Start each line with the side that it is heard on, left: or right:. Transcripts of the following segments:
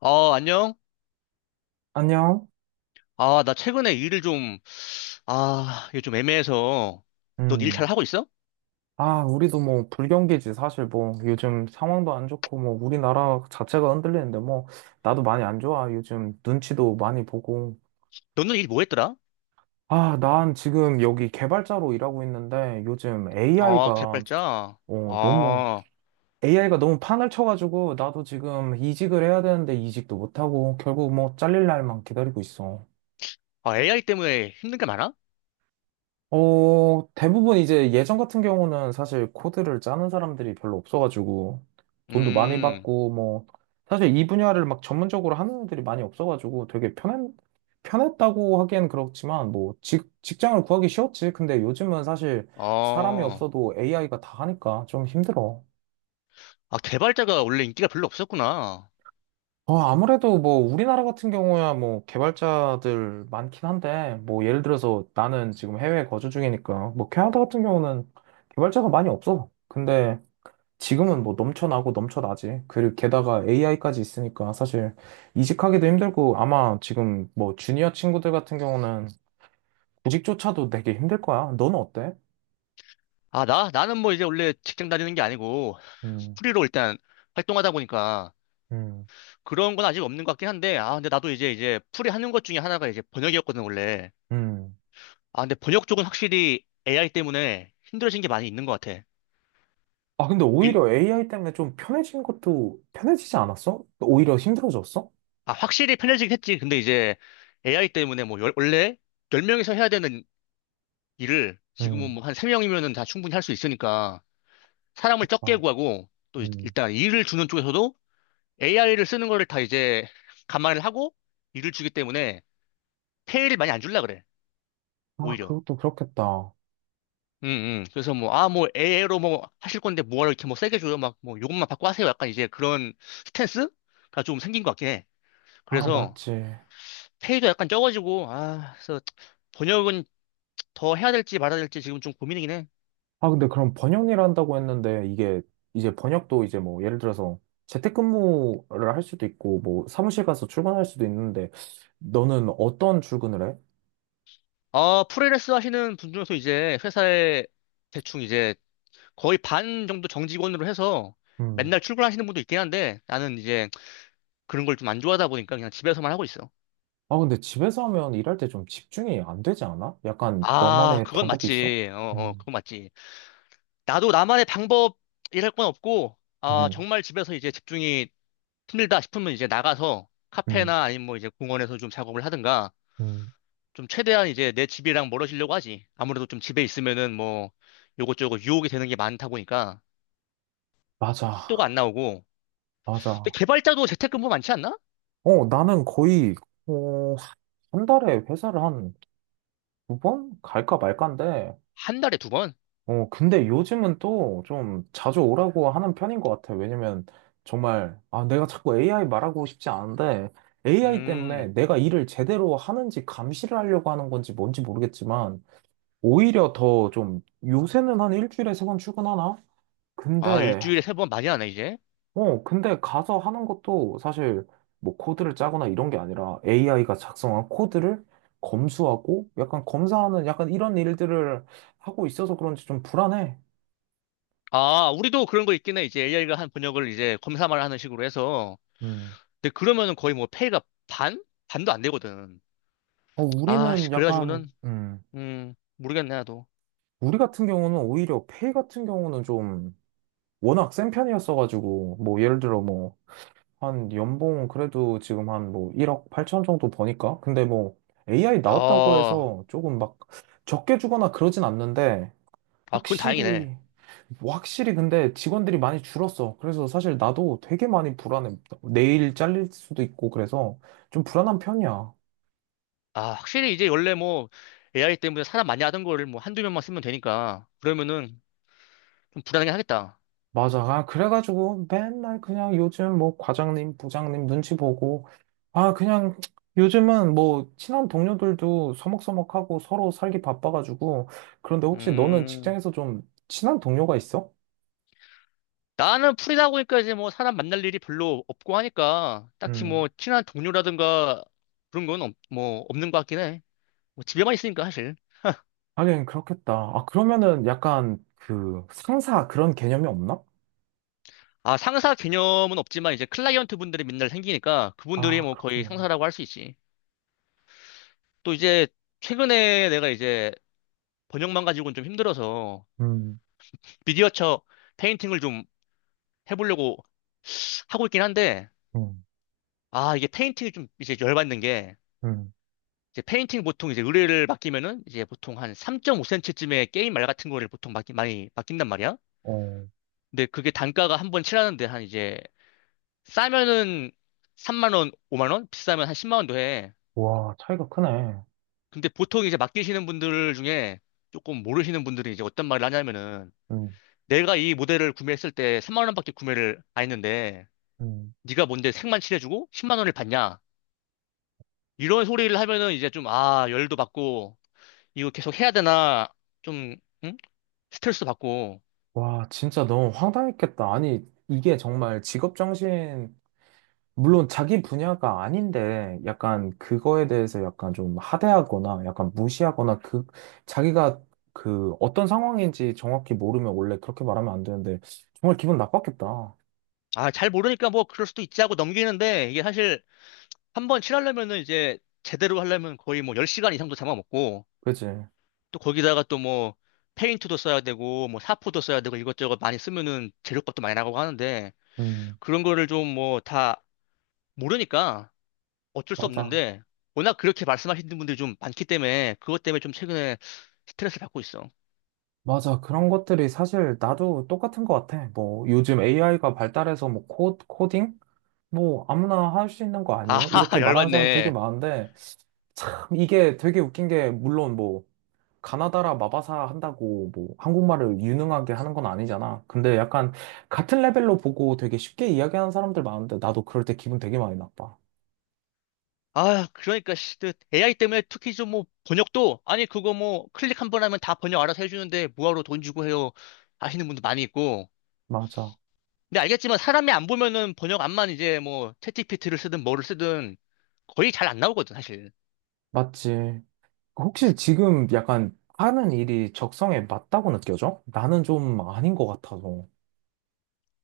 left: 아, 안녕?
right: 안녕.
left: 아, 나 최근에 일을 좀, 아, 이게 좀 애매해서. 넌 일 잘
right: 음.
left: 하고 있어?
right: 아, 우리도 뭐 불경기지 사실 뭐 요즘 상황도 안 좋고 뭐 우리나라 자체가 흔들리는데 뭐 나도 많이 안 좋아. 요즘 눈치도 많이 보고.
left: 너는 일 뭐 했더라?
right: 아, 난 지금 여기 개발자로 일하고 있는데 요즘
left: 아,
right: AI가
left: 개발자.
right: 어, 너무
left: 아,
right: AI가 너무 판을 쳐가지고 나도 지금 이직을 해야 되는데 이직도 못하고 결국 뭐 잘릴 날만 기다리고 있어.
left: 아, AI 때문에 힘든 게 많아?
right: 어, 대부분 이제 예전 같은 경우는 사실 코드를 짜는 사람들이 별로 없어가지고 돈도 많이
left: 음,
right: 받고 뭐 사실 이 분야를 막 전문적으로 하는 애들이 많이 없어가지고 되게 편한 편했다고 하기엔 그렇지만 뭐 직장을 구하기 쉬웠지. 근데 요즘은 사실 사람이
left: 아,
right: 없어도 AI가 다 하니까 좀 힘들어.
left: 아, 개발자가 원래 인기가 별로 없었구나.
right: 어, 아무래도 뭐 우리나라 같은 경우야 뭐 개발자들 많긴 한데 뭐 예를 들어서 나는 지금 해외에 거주 중이니까 뭐 캐나다 같은 경우는 개발자가 많이 없어. 근데 지금은 뭐 넘쳐나고 넘쳐나지. 그리고 게다가 AI까지 있으니까 사실 이직하기도 힘들고 아마 지금 뭐 주니어 친구들 같은 경우는 구직조차도 되게 힘들 거야. 너는 어때?
left: 아, 나는 뭐 이제 원래 직장 다니는 게 아니고,
right: 음,
left: 프리로 일단 활동하다 보니까
right: 음,
left: 그런 건 아직 없는 것 같긴 한데, 아, 근데 나도 이제 프리 하는 것 중에 하나가 이제 번역이었거든, 원래.
right: 음.
left: 아, 근데 번역 쪽은 확실히 AI 때문에 힘들어진 게 많이 있는 것 같아.
right: 아, 근데
left: 일-
right: 오히려 AI 때문에 좀 편해진 것도 편해지지 않았어? 오히려 힘들어졌어?
left: 아, 확실히 편해지긴 했지. 근데 이제 AI 때문에 뭐, 원래 10명이서 해야 되는 일을 지금은
right: 음.
left: 뭐 한 3명이면은 다 충분히 할 수 있으니까 사람을 적게 구하고 또
right: 음.
left: 일단 일을 주는 쪽에서도 AI를 쓰는 거를 다 이제 감안을 하고 일을 주기 때문에 페이를 많이 안 줄라 그래.
right: 아,
left: 오히려.
right: 그것도 그렇겠다.
left: 응, 응. 그래서 뭐, 아, 뭐, AI로 뭐 하실 건데 뭐하러 이렇게 뭐 세게 줘요. 막 뭐 요것만 받고 하세요. 약간 이제 그런 스탠스가 좀 생긴 것 같긴 해.
right: 아,
left: 그래서
right: 맞지.
left: 페이도 약간 적어지고, 아, 그래서 번역은 더 해야 될지 말아야 될지 지금 좀 고민이긴 해.
right: 아, 근데 그럼 번역 일 한다고 했는데 이게 이제 번역도 이제 뭐 예를 들어서 재택근무를 할 수도 있고 뭐 사무실 가서 출근할 수도 있는데 너는 어떤 출근을 해?
left: 아, 프리랜서 하시는 분 중에서 이제 회사에 대충 이제 거의 반 정도 정직원으로 해서
right: 음.
left: 맨날 출근하시는 분도 있긴 한데 나는 이제 그런 걸 좀 안 좋아하다 보니까 그냥 집에서만 하고 있어.
right: 아, 근데 집에서 하면 일할 때 좀 집중이 안 되지 않아? 약간
left: 아,
right: 너만의
left: 그건
right: 방법이 있어?
left: 맞지. 어, 어,
right: 음,
left: 그건 맞지. 나도 나만의 방법이랄 건 없고, 아,
right: 음,
left: 정말 집에서 이제 집중이 힘들다 싶으면 이제 나가서
right: 음,
left: 카페나 아니면 뭐 이제 공원에서 좀 작업을 하든가
right: 음.
left: 좀 최대한 이제 내 집이랑 멀어지려고 하지. 아무래도 좀 집에 있으면은 뭐 요것저것 유혹이 되는 게 많다 보니까
right: 맞아,
left: 속도가 안 나오고. 근데
right: 맞아.
left: 개발자도 재택근무 많지 않나?
right: 어, 나는 거의, 어, 한 달에 회사를 한 두 번 갈까 말까인데,
left: 한 달에 두 번?
right: 어, 근데 요즘은 또 좀 자주 오라고 하는 편인 것 같아. 왜냐면 정말, 아, 내가 자꾸 AI 말하고 싶지 않은데 AI 때문에
left: 음.
right: 내가 일을 제대로 하는지 감시를 하려고 하는 건지 뭔지 모르겠지만 오히려 더 좀 요새는 한 일주일에 세 번 출근하나?
left: 아,
right: 근데,
left: 일주일에 세 번 많이 하네, 이제.
right: 근데 가서 하는 것도 사실 뭐 코드를 짜거나 이런 게 아니라 AI가 작성한 코드를 검수하고 약간 검사하는 약간 이런 일들을 하고 있어서 그런지 좀 불안해.
left: 아, 우리도 그런 거 있긴 해. 이제 AI가 한 번역을 이제 검사만 하는 식으로 해서.
right: 음.
left: 근데 그러면은 거의 뭐 페이가 반? 반도 안 되거든.
right: 어,
left: 아,
right: 우리는
left: 씨,
right: 약간,
left: 그래가지고는, 모르겠네, 나도.
right: 우리 같은 경우는 오히려 페이 같은 경우는 좀 워낙 센 편이었어가지고, 뭐, 예를 들어 뭐, 한 연봉 그래도 지금 한 뭐, 1억 8천 정도 버니까? 근데 뭐, AI 나왔다고
left: 야,
right: 해서 조금 막 적게 주거나 그러진 않는데,
left: 아, 그건 다행이네.
right: 확실히, 확실히 근데 직원들이 많이 줄었어. 그래서 사실 나도 되게 많이 불안해. 내일 잘릴 수도 있고, 그래서 좀 불안한 편이야.
left: 아, 확실히 이제 원래 뭐 AI 때문에 사람 많이 하던 거를 뭐 한두 명만 쓰면 되니까 그러면은 좀 불안하긴 하겠다.
right: 맞아. 아, 그래가지고 맨날 그냥 요즘 뭐 과장님, 부장님 눈치 보고, 아, 그냥 요즘은 뭐 친한 동료들도 서먹서먹하고 서로 살기 바빠가지고, 그런데 혹시 너는
left: 음,
right: 직장에서 좀 친한 동료가 있어?
left: 나는 풀이다 보니까 이제 뭐 사람 만날 일이 별로 없고 하니까 딱히
right: 음,
left: 뭐 친한 동료라든가 그런 건 뭐 없는 것 같긴 해. 뭐 집에만 있으니까 사실.
right: 하긴 그렇겠다. 아, 그러면은 약간 그 상사 그런 개념이 없나?
left: 아, 상사 개념은 없지만 이제 클라이언트 분들이 맨날 생기니까 그분들이
right: 아,
left: 뭐 거의
right: 그렇겠네.
left: 상사라고 할 수 있지. 또 이제 최근에 내가 이제 번역만 가지고는 좀 힘들어서
right: 음,
left: 미디어처 페인팅을 좀 해보려고 하고 있긴 한데
right: 음,
left: 아, 이게 페인팅이 좀 이제 열받는 게,
right: 음.
left: 이제 페인팅 보통 이제 의뢰를 맡기면은 이제 보통 한 3.5cm쯤의 게임 말 같은 거를 보통 많이 맡긴단 말이야.
right: 어,
left: 근데 그게 단가가 한번 칠하는데 한 이제 싸면은 3만 원, 5만 원, 비싸면 한 10만 원도 해.
right: 와, 차이가 크네.
left: 근데 보통 이제 맡기시는 분들 중에 조금 모르시는 분들이 이제 어떤 말을 하냐면은
right: 음,
left: 내가 이 모델을 구매했을 때 3만 원밖에 구매를 안 했는데
right: 음.
left: 네가 뭔데 색만 칠해주고 10만 원을 받냐? 이런 소리를 하면은 이제 좀 아, 열도 받고 이거 계속 해야 되나, 좀, 응? 스트레스 받고.
right: 와, 진짜 너무 황당했겠다. 아니, 이게 정말 직업 정신, 물론 자기 분야가 아닌데, 약간 그거에 대해서 약간 좀 하대하거나, 약간 무시하거나, 그, 자기가 그 어떤 상황인지 정확히 모르면 원래 그렇게 말하면 안 되는데, 정말 기분 나빴겠다.
left: 아, 잘 모르니까 뭐 그럴 수도 있지 하고 넘기는데, 이게 사실 한 번 칠하려면은 이제 제대로 하려면 거의 뭐 10시간 이상도 잡아먹고,
right: 그지?
left: 또 거기다가 또 뭐 페인트도 써야 되고, 뭐 사포도 써야 되고, 이것저것 많이 쓰면은 재료값도 많이 나가고 하는데,
right: 음,
left: 그런 거를 좀 뭐 다 모르니까 어쩔 수
right: 맞아.
left: 없는데, 워낙 그렇게 말씀하시는 분들이 좀 많기 때문에, 그것 때문에 좀 최근에 스트레스 받고 있어.
right: 맞아. 그런 것들이 사실 나도 똑같은 것 같아. 뭐, 요즘 AI가 발달해서 뭐, 코딩? 뭐, 아무나 할 수 있는 거
left: 아,
right: 아니에요? 이렇게 말하는 사람 되게
left: 열받네.
right: 많은데, 참 이게 되게 웃긴 게 물론 뭐 가나다라 마바사 한다고 뭐 한국말을 유능하게 하는 건 아니잖아. 근데 약간 같은 레벨로 보고 되게 쉽게 이야기하는 사람들 많은데 나도 그럴 때 기분 되게 많이 나빠.
left: 아, 그러니까, 씨, 그 AI 때문에 특히 좀 뭐, 번역도, 아니, 그거 뭐, 클릭 한번 하면 다 번역 알아서 해주는데, 뭐하러 돈 주고 해요. 하시는 분도 많이 있고.
right: 맞아.
left: 근데 알겠지만, 사람이 안 보면은 번역 안만 이제 뭐, 챗GPT를 쓰든 뭐를 쓰든 거의 잘 안 나오거든, 사실.
right: 맞지. 혹시
left: 그래서
right: 지금 약간 하는 일이 적성에 맞다고 느껴져? 나는 좀 아닌 것 같아서.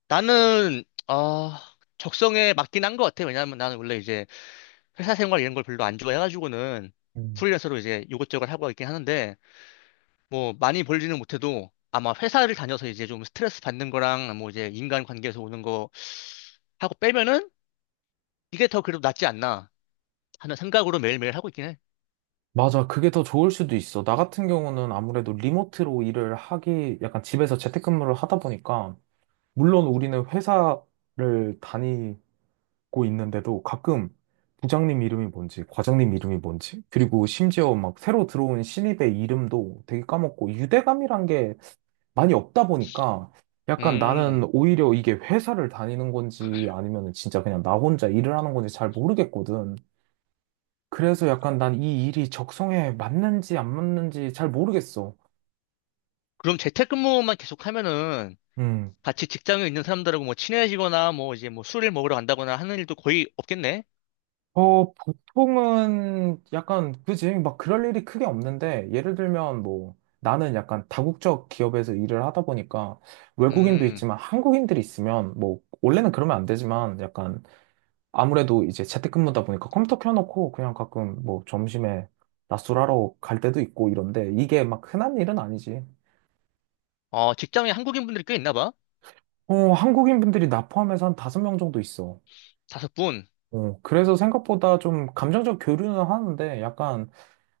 left: 나는, 아, 적성에 맞긴 한 것 같아. 왜냐하면 나는 원래 이제 회사 생활 이런 걸 별로 안 좋아해가지고는
right: 음.
left: 프리랜서로 이제 이것저것 하고 있긴 하는데, 뭐 많이 벌지는 못해도 아마 회사를 다녀서 이제 좀 스트레스 받는 거랑 뭐 이제 인간 관계에서 오는 거 하고 빼면은 이게 더 그래도 낫지 않나 하는 생각으로 매일매일 하고 있긴 해.
right: 맞아. 그게 더 좋을 수도 있어. 나 같은 경우는 아무래도 리모트로 일을 하기, 약간 집에서 재택근무를 하다 보니까, 물론 우리는 회사를 고 있는데도 가끔 부장님 이름이 뭔지, 과장님 이름이 뭔지, 그리고 심지어 막 새로 들어온 신입의 이름도 되게 까먹고 유대감이란 게 많이 없다 보니까 약간 나는
left: 음.
right: 오히려 이게 회사를 다니는 건지 아니면 진짜 그냥 나 혼자 일을 하는 건지 잘 모르겠거든. 그래서 약간 난 이 일이 적성에 맞는지 안 맞는지 잘 모르겠어.
left: 그럼 재택근무만 계속 하면은
right: 음.
left: 같이 직장에 있는 사람들하고 뭐 친해지거나 뭐 이제 뭐 술을 먹으러 간다거나 하는 일도 거의 없겠네.
right: 어, 보통은 약간, 그지? 막 그럴 일이 크게 없는데, 예를 들면 뭐, 나는 약간 다국적 기업에서 일을 하다 보니까, 외국인도
left: 음.
right: 있지만 한국인들이 있으면, 뭐, 원래는 그러면 안 되지만, 약간, 아무래도 이제 재택근무다 보니까 컴퓨터 켜놓고, 그냥 가끔 뭐, 점심에 낮술하러 갈 때도 있고 이런데, 이게 막 흔한 일은 아니지.
left: 어, 직장에 한국인 분들이 꽤 있나 봐.
right: 어, 한국인 분들이 나 포함해서 한 다섯 명 정도 있어.
left: 다섯 분.
right: 어, 그래서 생각보다 좀 감정적 교류는 하는데, 약간,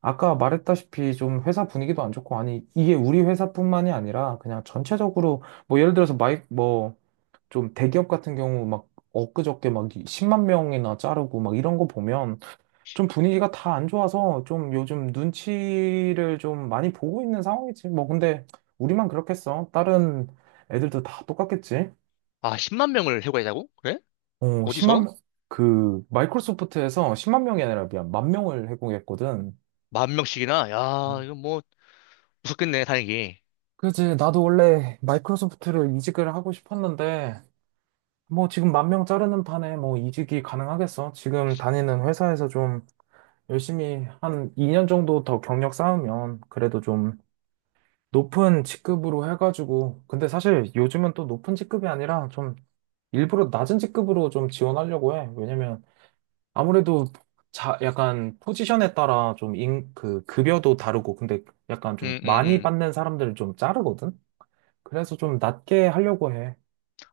right: 아까 말했다시피 좀 회사 분위기도 안 좋고, 아니, 이게 우리 회사뿐만이 아니라 그냥 전체적으로, 뭐 예를 들어서 뭐 좀 대기업 같은 경우 막 엊그저께 막 10만 명이나 자르고 막 이런 거 보면 좀 분위기가 다 안 좋아서 좀 요즘 눈치를 좀 많이 보고 있는 상황이지. 뭐 근데 우리만 그렇겠어. 다른 애들도 다 똑같겠지.
left: 아, 10만 명을 해고하자고? 그래?
right: 어, 10만
left: 어디서?
right: 명, 그 마이크로소프트에서 10만 명이 아니라 미안, 만 명을 해고했거든.
left: 만 명씩이나? 야, 이거 뭐 무섭겠네, 다행히.
right: 그지. 나도 원래 마이크로소프트를 이직을 하고 싶었는데, 뭐 지금 만 명 자르는 판에 뭐 이직이 가능하겠어. 지금 다니는 회사에서 좀 열심히 한 2년 정도 더 경력 쌓으면 그래도 좀 높은 직급으로 해가지고. 근데 사실 요즘은 또 높은 직급이 아니라 좀 일부러 낮은 직급으로 좀 지원하려고 해. 왜냐면 아무래도 약간 포지션에 따라 좀 그 급여도 다르고, 근데 약간
left: 음,
right: 좀
left: 음,
right: 많이
left: 음.
right: 받는 사람들을 좀 자르거든? 그래서 좀 낮게 하려고 해.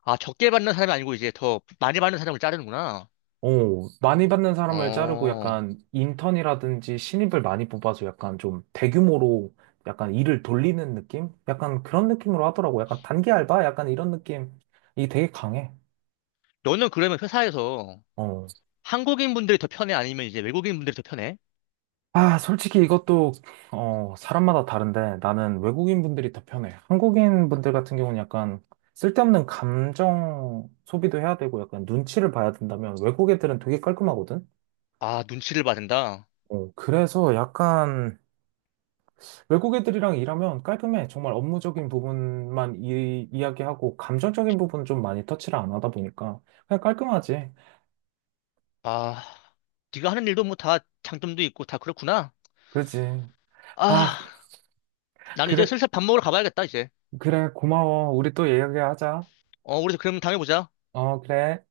left: 아, 적게 받는 사람이 아니고 이제 더 많이 받는 사람을 자르는구나.
right: 어, 많이 받는 사람을 자르고
left: 어,
right: 약간 인턴이라든지 신입을 많이 뽑아서 약간 좀 대규모로 약간 일을 돌리는 느낌? 약간 그런 느낌으로 하더라고. 약간 단기 알바? 약간 이런 느낌이 되게 강해.
left: 너는 그러면 회사에서
right: 어.
left: 한국인 분들이 더 편해? 아니면 이제 외국인 분들이 더 편해?
right: 아, 솔직히 이것도, 사람마다 다른데 나는 외국인 분들이 더 편해. 한국인 분들 같은 경우는 약간 쓸데없는 감정 소비도 해야 되고 약간 눈치를 봐야 된다면 외국 애들은 되게 깔끔하거든?
left: 아, 눈치를 받는다.
right: 어, 그래서 약간 외국 애들이랑 일하면 깔끔해. 정말 업무적인 부분만 이야기하고 감정적인 부분 좀 많이 터치를 안 하다 보니까 그냥 깔끔하지.
left: 아, 네가 하는 일도 뭐 다 장점도 있고 다 그렇구나.
right: 그지.
left: 아,
right: 아,
left: 나는 이제
right: 그래,
left: 슬슬 밥 먹으러 가봐야겠다, 이제.
right: 그래, 고마워. 우리 또 얘기하자.
left: 어, 우리 그럼 다음에 보자.
right: 어, 그래.